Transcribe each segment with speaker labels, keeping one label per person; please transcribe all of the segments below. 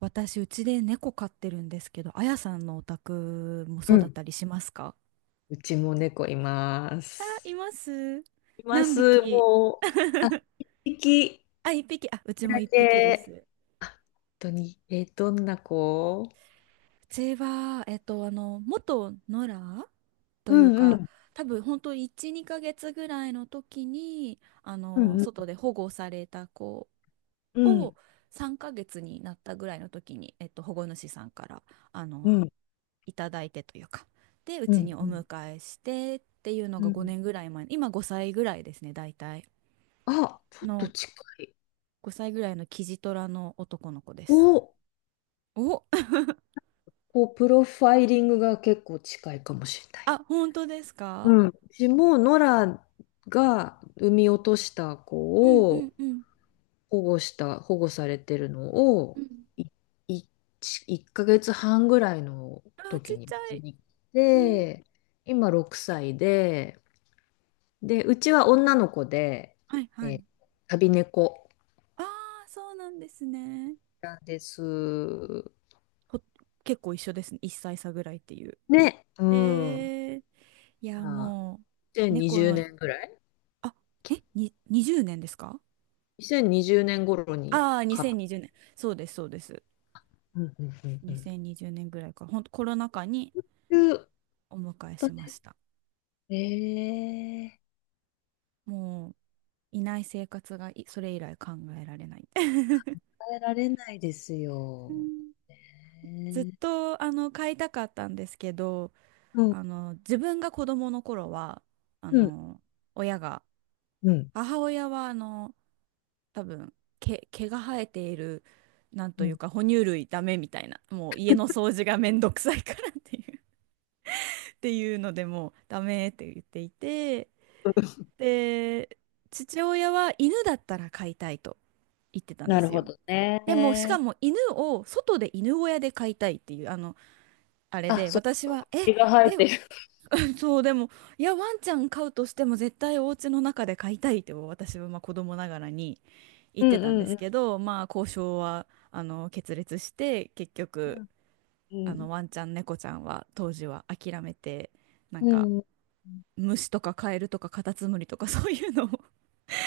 Speaker 1: 私、うちで猫飼ってるんですけど、あやさんのお宅も
Speaker 2: う
Speaker 1: そうだっ
Speaker 2: ん。
Speaker 1: たりしますか？
Speaker 2: うちも猫いま
Speaker 1: あ、い
Speaker 2: す。
Speaker 1: ます。
Speaker 2: いま
Speaker 1: 何
Speaker 2: す。
Speaker 1: 匹？
Speaker 2: もう、あ、一匹
Speaker 1: あ、一匹。あ、うちも
Speaker 2: だ
Speaker 1: 一匹で
Speaker 2: け。
Speaker 1: す。
Speaker 2: あ本当に。えー、どんな子？
Speaker 1: うちは、元野良
Speaker 2: う
Speaker 1: という
Speaker 2: んう
Speaker 1: か、
Speaker 2: ん。
Speaker 1: 多分本当1、2ヶ月ぐらいの時に、
Speaker 2: うんうん
Speaker 1: 外で保護された子
Speaker 2: うん、
Speaker 1: を3ヶ月になったぐらいの時に、保護主さんから、あ
Speaker 2: う
Speaker 1: の、
Speaker 2: ん、
Speaker 1: いただいてというか、でう
Speaker 2: う
Speaker 1: ち
Speaker 2: ん。
Speaker 1: にお迎えしてっていうの
Speaker 2: う
Speaker 1: が
Speaker 2: ん、
Speaker 1: 5年ぐらい前。今5歳ぐらいですね、大体
Speaker 2: あ、ちょっと
Speaker 1: の
Speaker 2: 近い。
Speaker 1: 5歳ぐらいのキジトラの男の子です。
Speaker 2: お、
Speaker 1: お。
Speaker 2: こう、プロファイリングが結構近いかもしれ ない。
Speaker 1: あ、本当です
Speaker 2: う
Speaker 1: か？
Speaker 2: ん。うちも、ノラが産み落とした
Speaker 1: うん
Speaker 2: 子
Speaker 1: うん
Speaker 2: を、
Speaker 1: うん、
Speaker 2: 保護されてるの
Speaker 1: う
Speaker 2: を、
Speaker 1: ん。
Speaker 2: い、い、1ヶ月半ぐらいの
Speaker 1: あーちっ
Speaker 2: 時に
Speaker 1: ち
Speaker 2: う
Speaker 1: ゃ
Speaker 2: ち
Speaker 1: い、
Speaker 2: に来
Speaker 1: うん。
Speaker 2: て、今6歳で、で、うちは女の子で、
Speaker 1: はいは
Speaker 2: え
Speaker 1: い、
Speaker 2: ー旅猫
Speaker 1: あーそうなんですね。
Speaker 2: なんです。
Speaker 1: ほ結構一緒ですね、1歳差ぐらいっていう。
Speaker 2: ね、う
Speaker 1: え
Speaker 2: ん。
Speaker 1: ー、いやも
Speaker 2: じゃあ、
Speaker 1: う
Speaker 2: 2020
Speaker 1: 猫の、
Speaker 2: 年ぐらい？
Speaker 1: あに20年ですか？
Speaker 2: 2020 年頃に
Speaker 1: ああー、
Speaker 2: 買った。
Speaker 1: 2020年、そうですそうです。
Speaker 2: うんうんうん
Speaker 1: 2020年ぐらいから、ほんとコロナ禍に
Speaker 2: うん。いう
Speaker 1: お迎え
Speaker 2: こと
Speaker 1: しま
Speaker 2: で、
Speaker 1: した。
Speaker 2: ええ、
Speaker 1: もう、いない生活が、それ以来考えられない。
Speaker 2: 変えられないですよ。
Speaker 1: ずっ
Speaker 2: ねえ、
Speaker 1: と買いたかったんですけど、
Speaker 2: うん。
Speaker 1: 自分が子どもの頃は、あ
Speaker 2: うん
Speaker 1: の親が、
Speaker 2: うん。
Speaker 1: 母親は多分、毛が生えている、なんと
Speaker 2: う
Speaker 1: いう
Speaker 2: ん。
Speaker 1: か哺乳類ダメみたいな、もう家の掃除がめんどくさいからっていう っていうのでもうダメって言っていて、で、父親は犬だったら飼いたいと言ってたんで
Speaker 2: なる
Speaker 1: す
Speaker 2: ほ
Speaker 1: よ。
Speaker 2: ど
Speaker 1: でも、しか
Speaker 2: ね。
Speaker 1: も犬を、外で犬小屋で飼いたいっていう、あれ
Speaker 2: あ、
Speaker 1: で、
Speaker 2: そう、
Speaker 1: 私は、
Speaker 2: 毛が生え
Speaker 1: え、
Speaker 2: てる。
Speaker 1: そう、でも、いや、ワンちゃん飼うとしても絶対お家の中で飼いたいって、私はまあ子供ながらに言
Speaker 2: う
Speaker 1: って
Speaker 2: ん
Speaker 1: たんで
Speaker 2: う
Speaker 1: す
Speaker 2: ん
Speaker 1: けど、まあ、交渉は、決裂して、結
Speaker 2: う
Speaker 1: 局、
Speaker 2: ん。
Speaker 1: ワンちゃん、猫ちゃんは当時は諦めて、なん
Speaker 2: う
Speaker 1: か、
Speaker 2: ん。うん。
Speaker 1: 虫とかカエルとかカタツムリとかそういうのを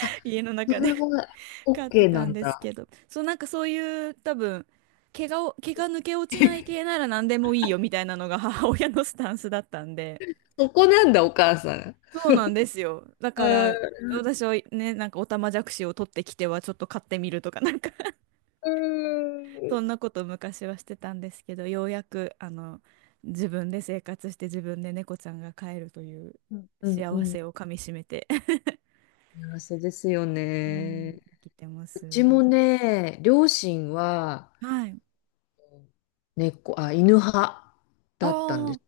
Speaker 2: あ、
Speaker 1: 家の
Speaker 2: そ
Speaker 1: 中
Speaker 2: れ
Speaker 1: で
Speaker 2: は
Speaker 1: 飼って
Speaker 2: OK な
Speaker 1: たん
Speaker 2: ん
Speaker 1: です
Speaker 2: だ。
Speaker 1: けど、そう、なんかそういう多分、毛が抜け落ちない系な ら何でもいいよみたいなのが母親のスタンスだったんで、
Speaker 2: そこなんだ、お母さん。
Speaker 1: そうなんですよ。だ
Speaker 2: う
Speaker 1: から、
Speaker 2: ん。
Speaker 1: 私はね、なんかオタマジャクシを取ってきてはちょっと飼ってみるとかなんか
Speaker 2: う
Speaker 1: そん
Speaker 2: ん
Speaker 1: なことを昔はしてたんですけど、ようやく自分で生活して自分で猫ちゃんが飼えるという
Speaker 2: うんう
Speaker 1: 幸
Speaker 2: ん。
Speaker 1: せをかみしめて
Speaker 2: 幸せですよ
Speaker 1: うん、
Speaker 2: ね。
Speaker 1: 生きてま
Speaker 2: うちも
Speaker 1: す。
Speaker 2: ね、両親は
Speaker 1: はい。
Speaker 2: 犬派
Speaker 1: あ
Speaker 2: だったんで
Speaker 1: あ、
Speaker 2: す。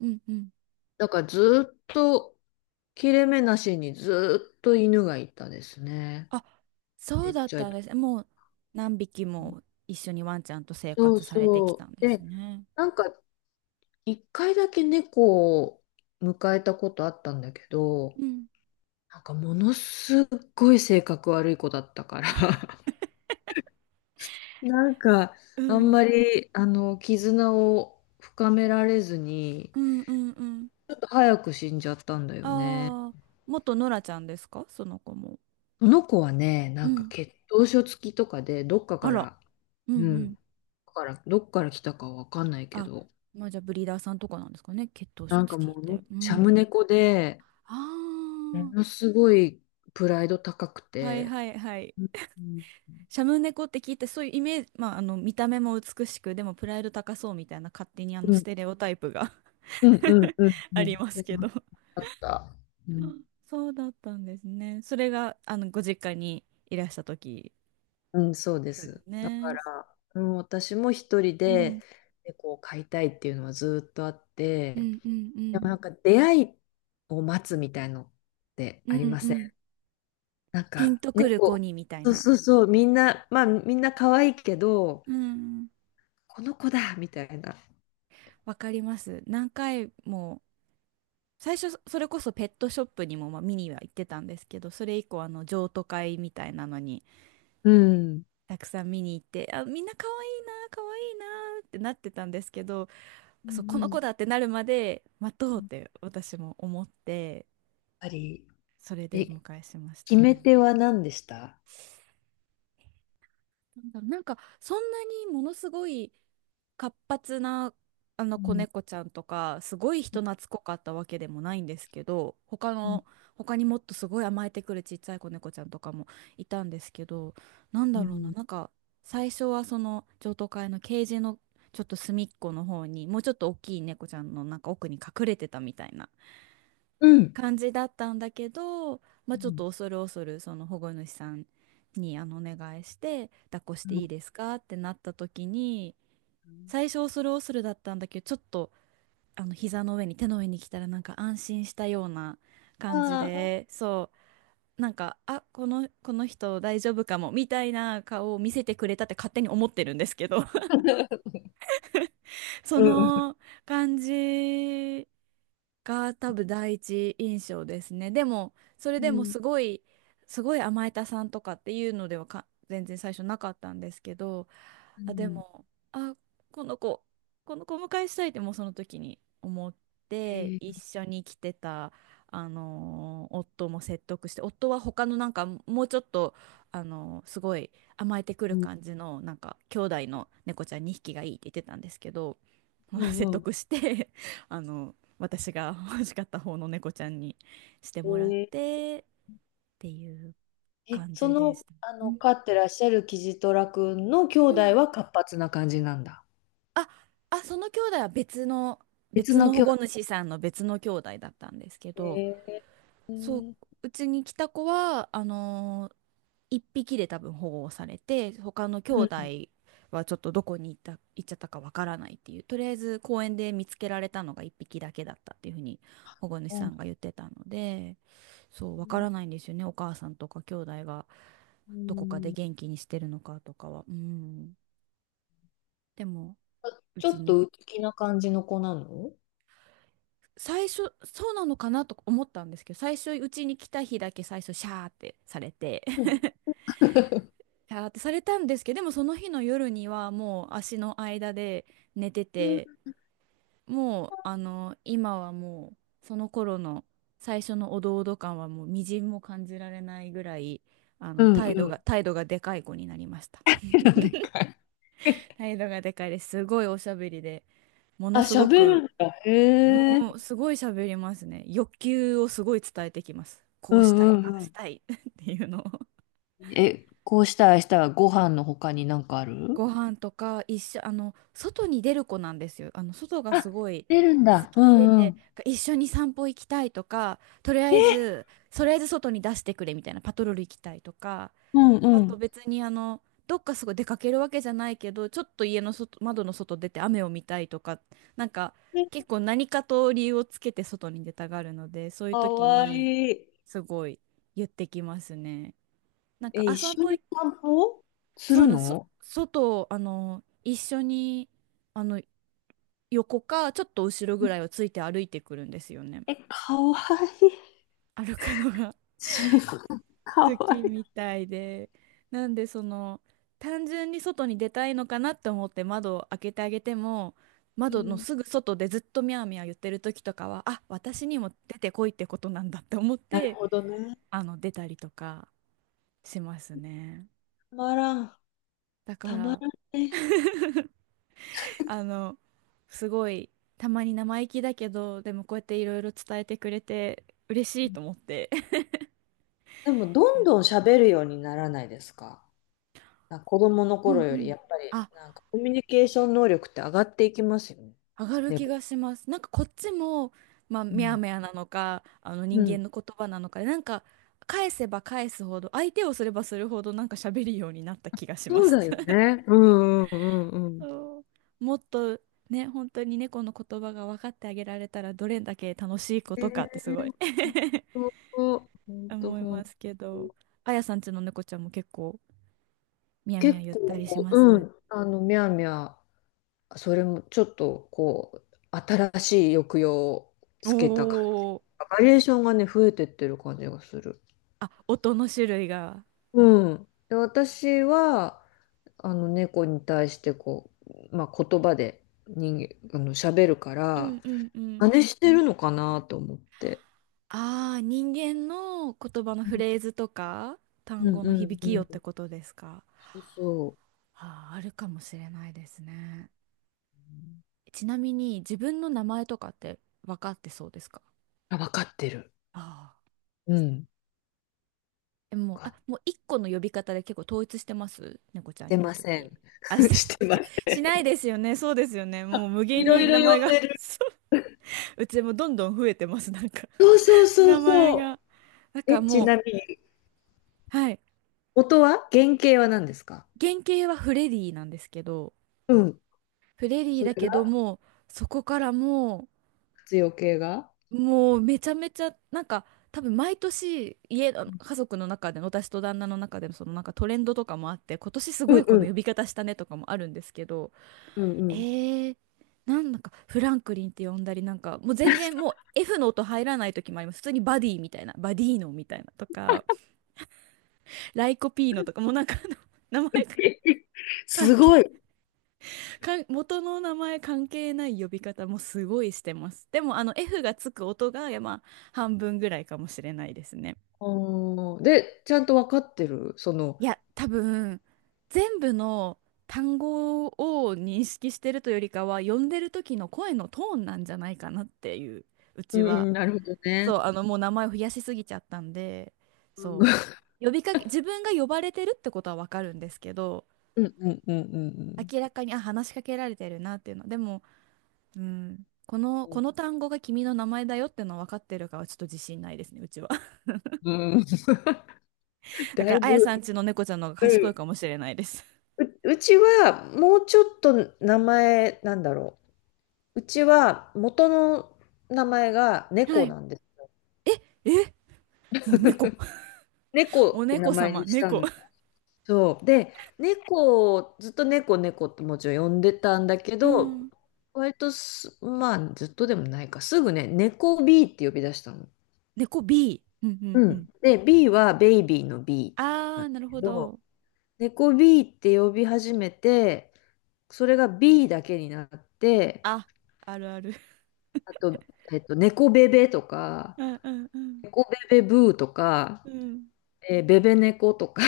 Speaker 1: うんうん。
Speaker 2: だからずっと切れ目なしにずっと犬がいたですね。
Speaker 1: あ、そ
Speaker 2: ち
Speaker 1: う
Speaker 2: っ
Speaker 1: だっ
Speaker 2: ちゃ
Speaker 1: たんで
Speaker 2: い、
Speaker 1: す。もう何匹も一緒にワンちゃんと生
Speaker 2: そう
Speaker 1: 活されてきた
Speaker 2: そ
Speaker 1: ん
Speaker 2: う。
Speaker 1: です
Speaker 2: で、
Speaker 1: ね。
Speaker 2: なんか一回だけ猫を迎えたことあったんだけど、
Speaker 1: うん。
Speaker 2: なんかものすっごい性格悪い子だったから、なんか
Speaker 1: う
Speaker 2: あん
Speaker 1: ん。
Speaker 2: まりあの絆を深められずに、
Speaker 1: うんうんうん。
Speaker 2: ちょっと早く死んじゃったんだよね。
Speaker 1: ああ、元ノラちゃんですか、その子も。
Speaker 2: その子はね、な
Speaker 1: う
Speaker 2: んか
Speaker 1: ん。
Speaker 2: 血統書付きとかで、どっか
Speaker 1: あ
Speaker 2: か
Speaker 1: ら。
Speaker 2: ら、
Speaker 1: うんう
Speaker 2: うん、
Speaker 1: ん。
Speaker 2: だからどっから来たかわかんないけ
Speaker 1: あ、
Speaker 2: ど、
Speaker 1: まあじゃあブリーダーさんとかなんですかね、血統書
Speaker 2: なんか
Speaker 1: 付
Speaker 2: も
Speaker 1: きっ
Speaker 2: うの、
Speaker 1: て。う
Speaker 2: シャム
Speaker 1: ん。
Speaker 2: 猫で、
Speaker 1: あ
Speaker 2: ものすごいプライド高く
Speaker 1: あ、はい
Speaker 2: て、
Speaker 1: はいはい。
Speaker 2: うん
Speaker 1: シャム猫って聞いて、そういうイメージ、まあ、見た目も美しく、でもプライド高そうみたいな、勝手に
Speaker 2: うんう
Speaker 1: ス
Speaker 2: ん
Speaker 1: テレオタイプが
Speaker 2: うんうんう
Speaker 1: あり
Speaker 2: ん、
Speaker 1: ますけど、
Speaker 2: あった。うん、
Speaker 1: そうだったんですね。それが、ご実家にいらした時。
Speaker 2: うん、そうで
Speaker 1: そうで
Speaker 2: す。
Speaker 1: す
Speaker 2: だ
Speaker 1: ね。
Speaker 2: から、うん、私も一人
Speaker 1: う
Speaker 2: で
Speaker 1: ん、
Speaker 2: 猫を飼いたいっていうのはずっとあっ
Speaker 1: う
Speaker 2: て、
Speaker 1: ん、うん、う
Speaker 2: でもなん
Speaker 1: ん、
Speaker 2: か出会いを待つみたいのって
Speaker 1: う
Speaker 2: あり
Speaker 1: ん、
Speaker 2: ま
Speaker 1: う
Speaker 2: せ
Speaker 1: ん。
Speaker 2: ん？なん
Speaker 1: ピン
Speaker 2: か
Speaker 1: とくる子
Speaker 2: 猫、
Speaker 1: にみたい
Speaker 2: そう
Speaker 1: な。
Speaker 2: そうそう、みんな、まあみんな可愛いけど、
Speaker 1: うんうん。
Speaker 2: この子だみたいな。
Speaker 1: わかります。何回も、最初、それこそペットショップにも、まあ、見には行ってたんですけど、それ以降、譲渡会みたいなのに、
Speaker 2: うん。
Speaker 1: たくさん見に行って、あ、みんな可愛いな、可愛いなってなってたんですけど、そう、この
Speaker 2: や
Speaker 1: 子
Speaker 2: っ
Speaker 1: だってなるまで待とうって、私も思って、
Speaker 2: ぱり、
Speaker 1: それでお
Speaker 2: え、
Speaker 1: 迎えしました
Speaker 2: 決め
Speaker 1: ね。
Speaker 2: 手は何でした？
Speaker 1: なんだろう、なんかそんなにものすごい活発なあの
Speaker 2: う
Speaker 1: 子
Speaker 2: ん、
Speaker 1: 猫ちゃんとかすごい人懐っこかったわけでもないんですけど、
Speaker 2: うん、
Speaker 1: 他にもっとすごい甘えてくるちっちゃい子猫ちゃんとかもいたんですけど、なん
Speaker 2: う
Speaker 1: だろうな、
Speaker 2: ん、
Speaker 1: なんか、最初はその譲渡会のケージのちょっと隅っこの方に、もうちょっと大きい猫ちゃんのなんか奥に隠れてたみたいな
Speaker 2: うん。
Speaker 1: 感じだったんだけど、まあ、
Speaker 2: う
Speaker 1: ちょっ
Speaker 2: ん、
Speaker 1: と恐る恐るその保護主さんにお願いして、抱っこしていい
Speaker 2: う
Speaker 1: ですかってなった時に、
Speaker 2: ん、
Speaker 1: 最初恐る恐るだったんだけど、ちょっと膝の上に、手の上に来たら、なんか安心したような感じ
Speaker 2: ああ、
Speaker 1: で、そう、なんか、この人大丈夫かもみたいな顔を見せてくれたって勝手に思ってるんですけど そ
Speaker 2: うんうん
Speaker 1: の感じが多分第一印象ですね。でも、それ
Speaker 2: う
Speaker 1: でも
Speaker 2: ん、
Speaker 1: すごい、すごい甘えたさんとかっていうのではか全然最初なかったんですけど、
Speaker 2: う
Speaker 1: あ、で
Speaker 2: ん、
Speaker 1: も、あ、この子、この子をお迎えしたいって、もうその時に思って、
Speaker 2: え
Speaker 1: 一
Speaker 2: ー、
Speaker 1: 緒に来てた、夫も説得して、夫は他のなんかもうちょっと、すごい甘えてくる
Speaker 2: うん
Speaker 1: 感じの、なんか兄弟の猫ちゃん2匹がいいって言ってたんですけど、
Speaker 2: う
Speaker 1: 説
Speaker 2: ん
Speaker 1: 得して 私が欲しかった方の猫ちゃんにして
Speaker 2: う
Speaker 1: もらっ
Speaker 2: ん、えー、
Speaker 1: てっていう
Speaker 2: え、
Speaker 1: 感
Speaker 2: そ
Speaker 1: じでし
Speaker 2: の、
Speaker 1: た。
Speaker 2: あ
Speaker 1: う
Speaker 2: の、
Speaker 1: ん
Speaker 2: 飼ってらっしゃるキジトラ君の兄
Speaker 1: う
Speaker 2: 弟
Speaker 1: ん、
Speaker 2: は活発な感じなんだ。
Speaker 1: あ、あ、その兄弟は
Speaker 2: 別
Speaker 1: 別
Speaker 2: の
Speaker 1: の保
Speaker 2: 兄弟。
Speaker 1: 護主さんの別の兄弟だったんですけど。
Speaker 2: えー、う
Speaker 1: そう、
Speaker 2: ん、
Speaker 1: うちに来た子は、一匹で多分保護をされて、他の兄弟はちょっと、どこに行った、行っちゃったかわからないっていう、とりあえず公園で見つけられたのが一匹だけだったっていうふうに保護主
Speaker 2: そうな
Speaker 1: さ
Speaker 2: ん
Speaker 1: ん
Speaker 2: だ。
Speaker 1: が言ってたので、そう、わからないんですよね、お母さんとか兄弟が
Speaker 2: う
Speaker 1: どこかで
Speaker 2: ん、
Speaker 1: 元気にしてるのかとかは。うん。でも、
Speaker 2: あ、
Speaker 1: う
Speaker 2: ちょ
Speaker 1: ち
Speaker 2: っ
Speaker 1: に、
Speaker 2: と内気な感じの子なの？
Speaker 1: 最初、そうなのかなと思ったんですけど、最初、うちに来た日だけ最初、シャーってされて、
Speaker 2: うん。
Speaker 1: あーってされたんですけど、でもその日の夜にはもう足の間で寝て
Speaker 2: うん、
Speaker 1: て、もう今は、もうその頃の最初のおどおど感はもうみじんも感じられないぐらい、
Speaker 2: うんうん。
Speaker 1: 態度がでかい子になりました。
Speaker 2: なんでかい。
Speaker 1: 態度がでかいです。すごいおしゃべりで、も
Speaker 2: あ、
Speaker 1: のすご
Speaker 2: 喋る
Speaker 1: く、
Speaker 2: んだ。へ
Speaker 1: もう
Speaker 2: え。
Speaker 1: すごい喋りますね。欲求をすごい伝えてきます。こ
Speaker 2: う
Speaker 1: うしたい、あ
Speaker 2: ん
Speaker 1: あ
Speaker 2: う
Speaker 1: し
Speaker 2: ん
Speaker 1: たい っていうのを、
Speaker 2: うん。え、こうしたらご飯の他になんかある？
Speaker 1: ご飯とか一緒、外に出る子なんですよ。外が
Speaker 2: あ、
Speaker 1: すごい
Speaker 2: 出るん
Speaker 1: 好
Speaker 2: だ。う
Speaker 1: き
Speaker 2: んう
Speaker 1: で、
Speaker 2: ん。
Speaker 1: 一緒に散歩行きたいとか、
Speaker 2: え、
Speaker 1: とりあえず外に出してくれみたいな、パトロール行きたいとか、
Speaker 2: うん
Speaker 1: あ
Speaker 2: う
Speaker 1: と
Speaker 2: ん。
Speaker 1: 別にどっかすごい出かけるわけじゃないけど、ちょっと家の外、窓の外出て雨を見たいとか、なんか結構何かと理由をつけて外に出たがるので、そういう
Speaker 2: か
Speaker 1: 時
Speaker 2: わ
Speaker 1: に
Speaker 2: いい。
Speaker 1: すごい言ってきますね。なんか、
Speaker 2: え、一
Speaker 1: あ、散
Speaker 2: 緒
Speaker 1: 歩
Speaker 2: に
Speaker 1: 行
Speaker 2: お散歩す
Speaker 1: そう
Speaker 2: る
Speaker 1: なん、
Speaker 2: の？
Speaker 1: 外、一緒に、あの、横か、ちょっと後ろぐらいをついて歩いてくるんですよね。
Speaker 2: え、かわいい。
Speaker 1: 歩くのが
Speaker 2: すごい、か
Speaker 1: 好
Speaker 2: わ
Speaker 1: き
Speaker 2: い
Speaker 1: みたいで。なんで、単純に外に出たいのかなって思って窓を開けてあげても、
Speaker 2: い。う
Speaker 1: 窓の
Speaker 2: ん。
Speaker 1: すぐ外でずっとミャーミャー言ってる時とかは、あ、私にも出てこいってことなんだって思っ
Speaker 2: なる
Speaker 1: て、
Speaker 2: ほどね。
Speaker 1: 出たりとかしますね。
Speaker 2: たまらん。
Speaker 1: だか
Speaker 2: たま
Speaker 1: ら、
Speaker 2: らんね。
Speaker 1: あの、すごい、たまに生意気だけど、でもこうやっていろいろ伝えてくれて、嬉しいと思って。
Speaker 2: でも、どんどん喋るようにならないですか？なんか子供の
Speaker 1: う
Speaker 2: 頃
Speaker 1: んう
Speaker 2: より、
Speaker 1: ん。
Speaker 2: やっぱり、
Speaker 1: あ、
Speaker 2: なんかコミュニケーション能力って上がっていきますよね。
Speaker 1: 上がる気
Speaker 2: 猫。
Speaker 1: がします。なんかこっちも、まあ、めやめやなのか、あの
Speaker 2: う
Speaker 1: 人
Speaker 2: ん。
Speaker 1: 間の言葉なのかで、なんか、返せば返すほど、相手をすればするほど、なんか喋るようになった気がしま
Speaker 2: そう
Speaker 1: す。
Speaker 2: だよ ね。うんうんうんうん。
Speaker 1: そう、もっと、ね、本当に猫の言葉が分かってあげられたら、どれだけ楽しいこ
Speaker 2: え
Speaker 1: とかってすごい
Speaker 2: ー、ほんと、
Speaker 1: 思い
Speaker 2: ほほん
Speaker 1: ま
Speaker 2: と。
Speaker 1: すけど、あやさんちの猫ちゃんも結構みやみや
Speaker 2: 結
Speaker 1: 言ったりし
Speaker 2: 構、
Speaker 1: ま
Speaker 2: う
Speaker 1: す？
Speaker 2: ん、あの、みゃーみゃー、それもちょっと、こう、新しい抑揚を
Speaker 1: お
Speaker 2: つけた感じ。
Speaker 1: お。
Speaker 2: バリエーションがね、増えてってる感じがする。
Speaker 1: あ、音の種類が。
Speaker 2: うん。で、私は、あの、猫に対して、こう、まあ、言葉で人間、あの、喋るか
Speaker 1: う
Speaker 2: ら、
Speaker 1: んうんうん。
Speaker 2: 真似してるのかなと思って。
Speaker 1: ああ、人間の言葉の
Speaker 2: う
Speaker 1: フ
Speaker 2: ん
Speaker 1: レーズとか単
Speaker 2: うん
Speaker 1: 語の
Speaker 2: う
Speaker 1: 響
Speaker 2: ん
Speaker 1: きよっ
Speaker 2: う
Speaker 1: て
Speaker 2: ん。
Speaker 1: ことですか？
Speaker 2: そうそう。
Speaker 1: ああ、あるかもしれないですね。ちなみに自分の名前とかって分かってそうですか？
Speaker 2: あ、わかってる。
Speaker 1: ああー、
Speaker 2: うん。
Speaker 1: え、もう、
Speaker 2: わ
Speaker 1: あ、
Speaker 2: か
Speaker 1: もう一個の呼び方で結構統一してます？
Speaker 2: し
Speaker 1: 猫ちゃん
Speaker 2: て
Speaker 1: 呼ぶ
Speaker 2: ま
Speaker 1: と
Speaker 2: せ
Speaker 1: き。
Speaker 2: ん。
Speaker 1: あ、して、
Speaker 2: してま
Speaker 1: し、
Speaker 2: せ
Speaker 1: しない
Speaker 2: ん。
Speaker 1: ですよね。そうですよね。もう無
Speaker 2: い
Speaker 1: 限
Speaker 2: ろ
Speaker 1: に
Speaker 2: いろ
Speaker 1: 名前
Speaker 2: 読
Speaker 1: が
Speaker 2: んで る。
Speaker 1: そう。うちもどんどん増えてます。なんか
Speaker 2: そうそう そ
Speaker 1: 名
Speaker 2: う
Speaker 1: 前
Speaker 2: そ
Speaker 1: が。なん
Speaker 2: う。え、
Speaker 1: か
Speaker 2: ち
Speaker 1: もう、
Speaker 2: なみに、
Speaker 1: はい。
Speaker 2: 原型は何ですか？
Speaker 1: 原型はフレディなんですけど、
Speaker 2: うん。
Speaker 1: フレディ
Speaker 2: そ
Speaker 1: だ
Speaker 2: れ
Speaker 1: けど
Speaker 2: が
Speaker 1: も、そこからも
Speaker 2: 活用形が、
Speaker 1: う、もうめちゃめちゃ、なんか、多分毎年家の家族の中での私と旦那の中でのそのなんかトレンドとかもあって、今年す
Speaker 2: う
Speaker 1: ご
Speaker 2: ん
Speaker 1: いこ
Speaker 2: う
Speaker 1: の呼
Speaker 2: ん。
Speaker 1: び方したねとかもあるんですけど、
Speaker 2: うんう
Speaker 1: え
Speaker 2: ん。
Speaker 1: ー、なんだかフランクリンって呼んだり、なんかもう全然もう F の音入らない時もあります。普通にバディみたいな、バディーノみたいなとか、ライコピーノとか、もうなんかあの 名前が、 関
Speaker 2: すご
Speaker 1: 係
Speaker 2: い。
Speaker 1: かん元の名前関係ない呼び方もすごいしてます。でもあの F がつく音が、いや、まあ半分ぐらいかもしれないですね。
Speaker 2: おー、で、ちゃんと分かってる。その、
Speaker 1: いや、多分全部の単語を認識してるというよりかは、呼んでる時の声のトーンなんじゃないかなっていう、う
Speaker 2: う
Speaker 1: ち
Speaker 2: ん
Speaker 1: は。
Speaker 2: うん、なるほどね。
Speaker 1: そう、あの、もう名前を増やしすぎちゃったんで、
Speaker 2: う
Speaker 1: そ
Speaker 2: ん
Speaker 1: う、呼びかけ、自分が呼ばれてるってことはわかるんですけど、
Speaker 2: うんうんうんうん
Speaker 1: 明らかに、あ、話しかけられてるなっていうの。でも、うん、
Speaker 2: う
Speaker 1: こ
Speaker 2: ん。
Speaker 1: の単語が君の名前だよってのは分かってるかはちょっと自信ないですね、うちは。だ
Speaker 2: だ
Speaker 1: か
Speaker 2: い
Speaker 1: ら、あや
Speaker 2: ぶ、
Speaker 1: さんちの猫ちゃんの方が
Speaker 2: うん、
Speaker 1: 賢いかもしれないです。
Speaker 2: うちはもうちょっと名前なんだろう。うちは元の名前が
Speaker 1: は
Speaker 2: 猫
Speaker 1: い。
Speaker 2: なんです。
Speaker 1: え、もう猫。
Speaker 2: 猫
Speaker 1: お
Speaker 2: って名
Speaker 1: 猫
Speaker 2: 前
Speaker 1: 様、
Speaker 2: にした
Speaker 1: 猫。
Speaker 2: の。そう。で、猫を、ずっと猫猫ってもちろん呼んでたんだけ
Speaker 1: う
Speaker 2: ど、
Speaker 1: ん。
Speaker 2: 割とまあずっとでもないか、すぐね、猫 B って呼び出したの。
Speaker 1: 猫 B。うんうん
Speaker 2: う
Speaker 1: う
Speaker 2: ん。
Speaker 1: ん。
Speaker 2: で、BはベイビーのB
Speaker 1: あ
Speaker 2: なん
Speaker 1: ー、
Speaker 2: だ
Speaker 1: なる
Speaker 2: け
Speaker 1: ほ
Speaker 2: ど、
Speaker 1: ど。
Speaker 2: 猫B って呼び始めて、それが B だけになって、
Speaker 1: あ、あるある。
Speaker 2: あと、えっと、猫ベベとか、
Speaker 1: うんうんうん。
Speaker 2: 猫ベベブーとか、
Speaker 1: うん。
Speaker 2: えー、ベベ猫とか、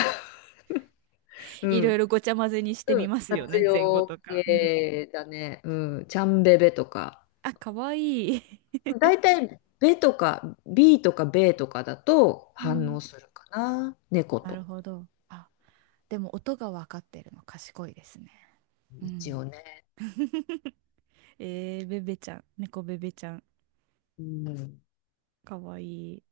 Speaker 2: う
Speaker 1: いろい
Speaker 2: ん、
Speaker 1: ろごちゃ混ぜにして
Speaker 2: う
Speaker 1: み
Speaker 2: ん、
Speaker 1: ますよ
Speaker 2: 活
Speaker 1: ね、前後と
Speaker 2: 用
Speaker 1: か。うん。
Speaker 2: 系だね、うん、ちゃんベベとか、
Speaker 1: あ、かわいい。
Speaker 2: 大体、ベとか、ビーとかベとかだと
Speaker 1: う
Speaker 2: 反
Speaker 1: ん。
Speaker 2: 応するかな、猫
Speaker 1: なる
Speaker 2: と、
Speaker 1: ほど。あ、でも音が分かってるの賢いですね。う
Speaker 2: 一
Speaker 1: ん。
Speaker 2: 応ね。
Speaker 1: えー、ベベちゃん、猫ベベちゃん、
Speaker 2: うん
Speaker 1: かわいい。